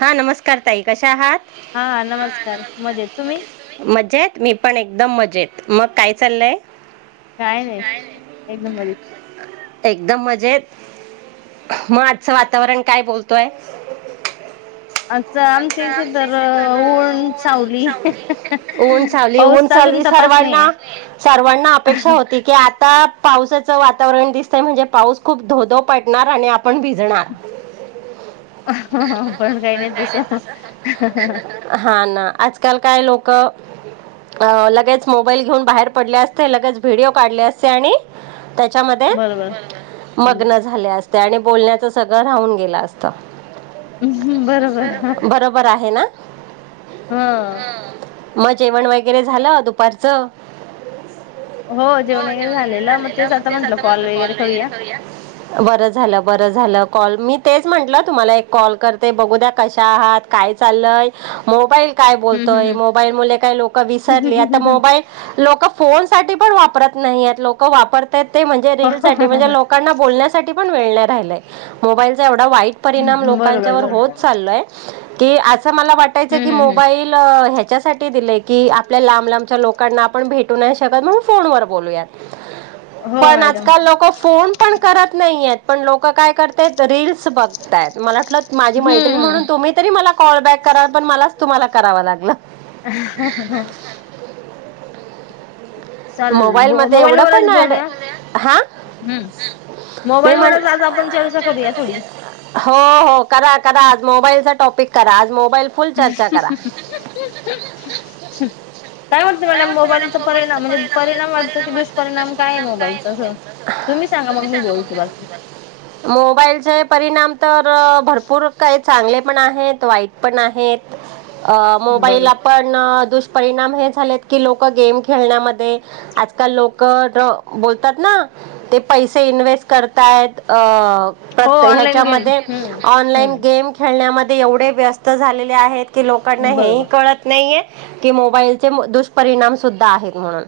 हा नमस्कार ताई कशा आहात हा नमस्कार मजेत. तुम्ही? मजेत मी पण एकदम मजेत मग काय चाललंय? काय नाही एकदम मजेत. एकदम मजेत मग आजचं वातावरण काय बोलतोय? आता आमच्या इथे तर ऊन सावली ऊन सावली पाऊस ऊन तर अजून सालवी तपासणी आहे सर्वांना सर्वांना अपेक्षा होती की आता पावसाचं वातावरण दिसतंय म्हणजे पाऊस खूप धोधो पडणार आणि आपण भिजणार. ह पण काही नाही तस हा ना आजकाल काय लोक लगेच मोबाईल घेऊन बाहेर पडले असते लगेच व्हिडिओ काढले असते आणि त्याच्यामध्ये बरोबर हम्म. मग्न झाले अस त्याने बोलण्याचं सगळं राहून गेलं असत. [unintelligible] बरोबर आहे ना. हा. मग जेवण वगैरे झालं दुपारचं? हो जेवण वगैरे झालेलं मग तेच आता म्हंटलं कॉल वगैरे करूया बर झालं बर झालं. कॉल मी तेच म्हटलं तुम्हाला एक कॉल करते बघू द्या. कशा आहात? काय चाललय? मोबाईल. काय हम्म बोलतोय हम्म मोबाईलमुले काय लोक विसरले आता हम् मोबाईल लोक फोन. साठी पण वापरत नाही लोक वापर. ते म्हणजे रील साठी म्हणजे बरोबर लोकांना बोलण्यासाठी पण वेळ नाही. राहिलय. मोबाईलचा एव- -ढा वाईट परिणाम लोकांच्यावर होत. बरोबर चाललोय. की अस. मला वाटायचं की हम्म हम् मोबाईल ह्या. च्या सा. दिलय की आपल्या लांब लांबच्या लोक. कांना आपण भेटू नाही शकत मग फोन वर बोलूयात. हो पण मॅडम आजकाल लोक फोन पण करत नाही येत. पण लोक काय करतायेत रिल्स बघतायेत मला. प्लस माझी माहिती हम्म म्हणून तुम्ही तरी मला कॉल बॅक करा पण मला तुम्हाला करावा लागल. चालेल मोबाईल मध्ये एवढं पण वरच ॲड बोलूया हा हम्म मी म्ह मोबाईलवरच आज आपण चर्चा करूया थोडी. [unintelligible] हो हो करा करा आज मोबाईलचा टॉपिक करा आज मो काय वाटत मला मोबाईलचा परिणाम म्हणजे [unintelligible] परीनाम परिणाम वाटतो की दुष्परिणाम काय आहे मोबाईलचा असं? तुम्ही सांगा मग मी बोलते बाकी त त भरपूर काही. चांगले पण आहेत वाईट पण आहेत. अ मोबाईल बरोबर आपण दुष परिणाम हे झालेत की लोक गेम खेळण्यामध्ये आजकाल लोक बोलतात ना ते पैसे इन्व्स्ट करतायेत हो अ ऑनलाईन गेम हच्यामध्ये हम्म. ऑनलाईन हम्म गेम खेळण्या म ते एवढे व्यस्त झालेले आहेत की लोकांना हेही बरोबर कळत नाही ये कि मोबाईलचे दुष्परिणाम सुद्धा आहेत म्हणून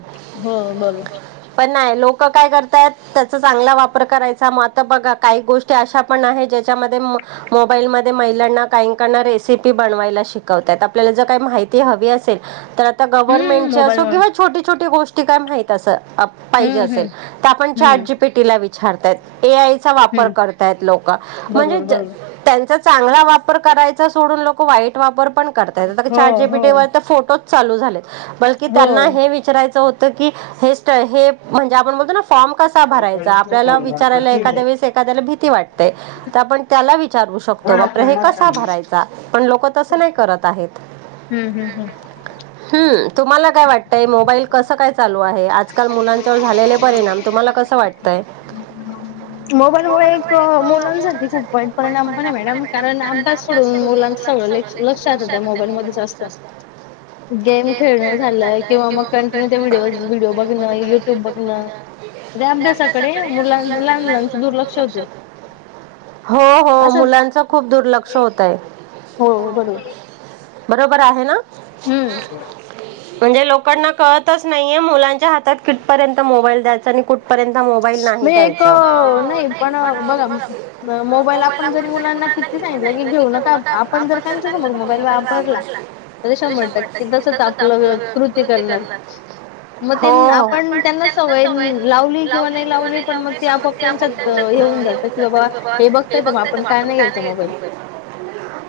हो बरो पण नाही लोक काय करता येत त्याचा चांगला वापर करायचाग आ बघा काही गोष्टी अशा पण ज्याच्यामध्ये म मोबाईल मध्ये महिलांना काहीकांना रेसिपी बनवायला शिकवता येत आपल्याला जर का माहिती हवी असेल तर गव्हर्मेंट हम्म ची मोबाईल असो मुळं किंवा छोटी गोष्टी काय माहित असं अप पाहिजे हम्म असेल तर आपण हम्म. हम्म चॅट जीपीटीला विचारू छारतात ए आय चा वापर हम्म करता येत लोक म्हणजे बरोबर बरोबर त्यांचा चांगला वापर करायचा सोडून लोक वाईट वापर पण करता येत आता हो चॅट जी पी हो टी वर तर फोटो चालू झाले बोलकी हो. त्यांना हे विच अस होतकी हे म्हणजे आपण बोलतो ना फॉर्म कसा भराय आपल्याला हम्म विचारायला एद्या वळेस एखाद्या भीती वाटतेय आपण त्याला विचारू शकतो बापरे हे कसा भरायचा पण लोक तसं नाही करत आहेत हम्म हम्म. हम्म तुम्हाला काय वाटतय मो झालेले परिणाम तुम्हाला कसं वाटतंय मोबाईल मु मुलांसाठी खूप वाईट परिणाम पण आहे मॅडम कारण अभ्यास सोडून मुलांच सगळं लक्षात त्या मोबाईल मध्ये गेम खेळण झालंय किंवा मग कंटिन्यू ते व्हिडिओ व्हिडिओ बघणं युट्यूब बघणं त्या अभ्यासाकडे मुलां लहान मुलांचं दुर्लक्ष होतं. हो हो असं मुलांच खूप दुर्लक्ष होतय हो बरोबर बरोबर आहे ना हम्म म्हणजे लोक ड कळतच नाहीये मुलांच्या हातात किटपर्यंत मोबाईल द्यायचा आणि कुठ म एक नाही पण बघा मोबाईल आपण जरी मुलांना किती सांगितलं की घेऊ नका आपण जर त्यांच्या समोर मोबाईल वापरला तरी शंभर टक्के तसच आपलं कृत्य मग हो हो. आप त्यांना सवय लावली किंवा नाही लावली पण मग ते आपोआप त्यांच्यात हे होऊन जातं की बाबा हे बघताय तर मग आपण काय नाही घ्यायचं मोबाईल.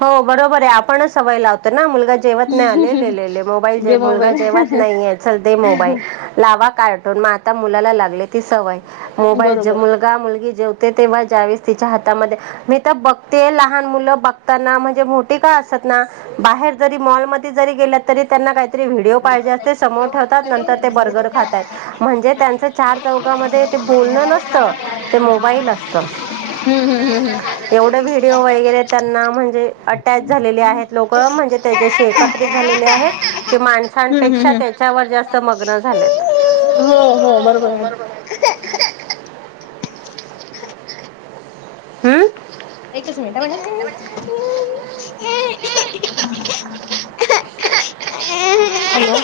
हो बरोबर आहे आपणच सवय लावतो ना [unintelligible] जेवत नाही आलेले मोबाईल मुलगा चल मोबाईल ला कार्टून मग आता मुलाला लागले ती सवय मोबाईल जे बरोबर मुलगा मुलगी जेव तेव्हास तिच्या हातामध्ये मी तर बघते लहान मुलं बघताना म्हणजे मोठी का असत ना बाहेर जरी मॉल म जरी गे तरी त्यांना काहीतरी पाहिजे अस समोर ठेवतात नंतर ते बर्गर खातात म्हणजे त्यांच चार चौकामध्ये ते बोलण नसत ते मोबाईल असत हम्म हम्म हम्म हम्म एवढ व्हडिओ वगैरे त्यांना म्हणजे अटैच झाले आहेत लोक म्हणजे त्याच्याशी एकत्रित झालेले आहेत ते माणसा हम्म हम् हम् हो हो बरोबर आहे हम्म स मिट मण [unintelligible] [unintelligible] हॅलो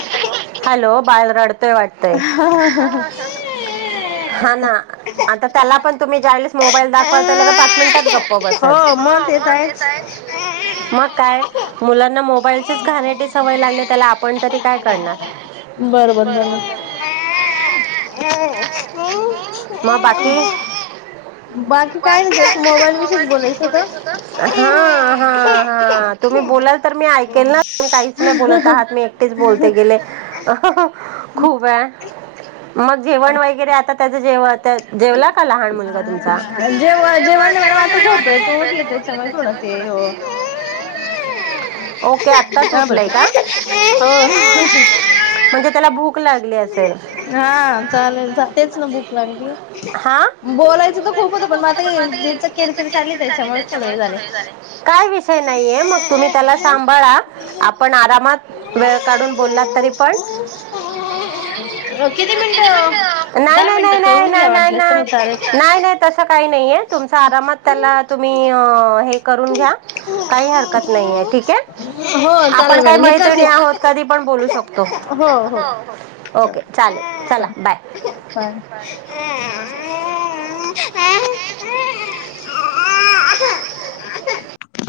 हॅलो बाल रडतोय वाटतंय हा ह ह ह हा ना आता त्याला पण तुम्ही ज्यावेळेस मोबाईल दाखवाल तर ल पाच मिनिटात गप्प बसेल हो म ते तर आहेच म काय आहेच. मुलांना मोबाइल तच घाणेरडी सवय लागली त्याला आपण तरी काय करणार बर बर बर [inaudible] मग बाकी बाकी काय नाही मोबाईल विषयीच बोलायचं होत. हां हां हां तुम्ही बोलाल तर मी ऐकेल ना तुम्ही काहीच नाही बोलत आहात मी एक बोलते गेले खूप आहे मग जेवण वगैेरे आता त्याच जेव जेवला का लहान मुलगा तुमचा जेव्हा जेव्हा मॅडम आता झोप आहे त उठले त्याच्यामुळे थोड ते ओके आत्ताच हा उठलाय बरोबर का हो. म्हणजे त्याला भूक लागली असे हा चालेल तेच ना भूक लागली हा बोलायचं तर खूप होत पण मग आता ज्याच किरकीर चाली त्याच्यामुळेच थोड हे झालय. काय विषय नाहीये मग तुम्ही त्याला सांभाळा आपण आरामात वेळ काढून बोललात तरी पण मिनिटं नाही दहा नाही नाही मिनिटं नाही करून घ्या नाही नाही वाटलंस तर नाही मग चालेल. नाही नाही तस काही नाही काही नाहीये तुमच आरामात त्याला तुम्ही हे करून घ्या काही हरकत नाहीये ठीक आहे हो चालेल आपण काय मॅडम मी मा ओके हो चालेल चला बाय हो. [inaudible]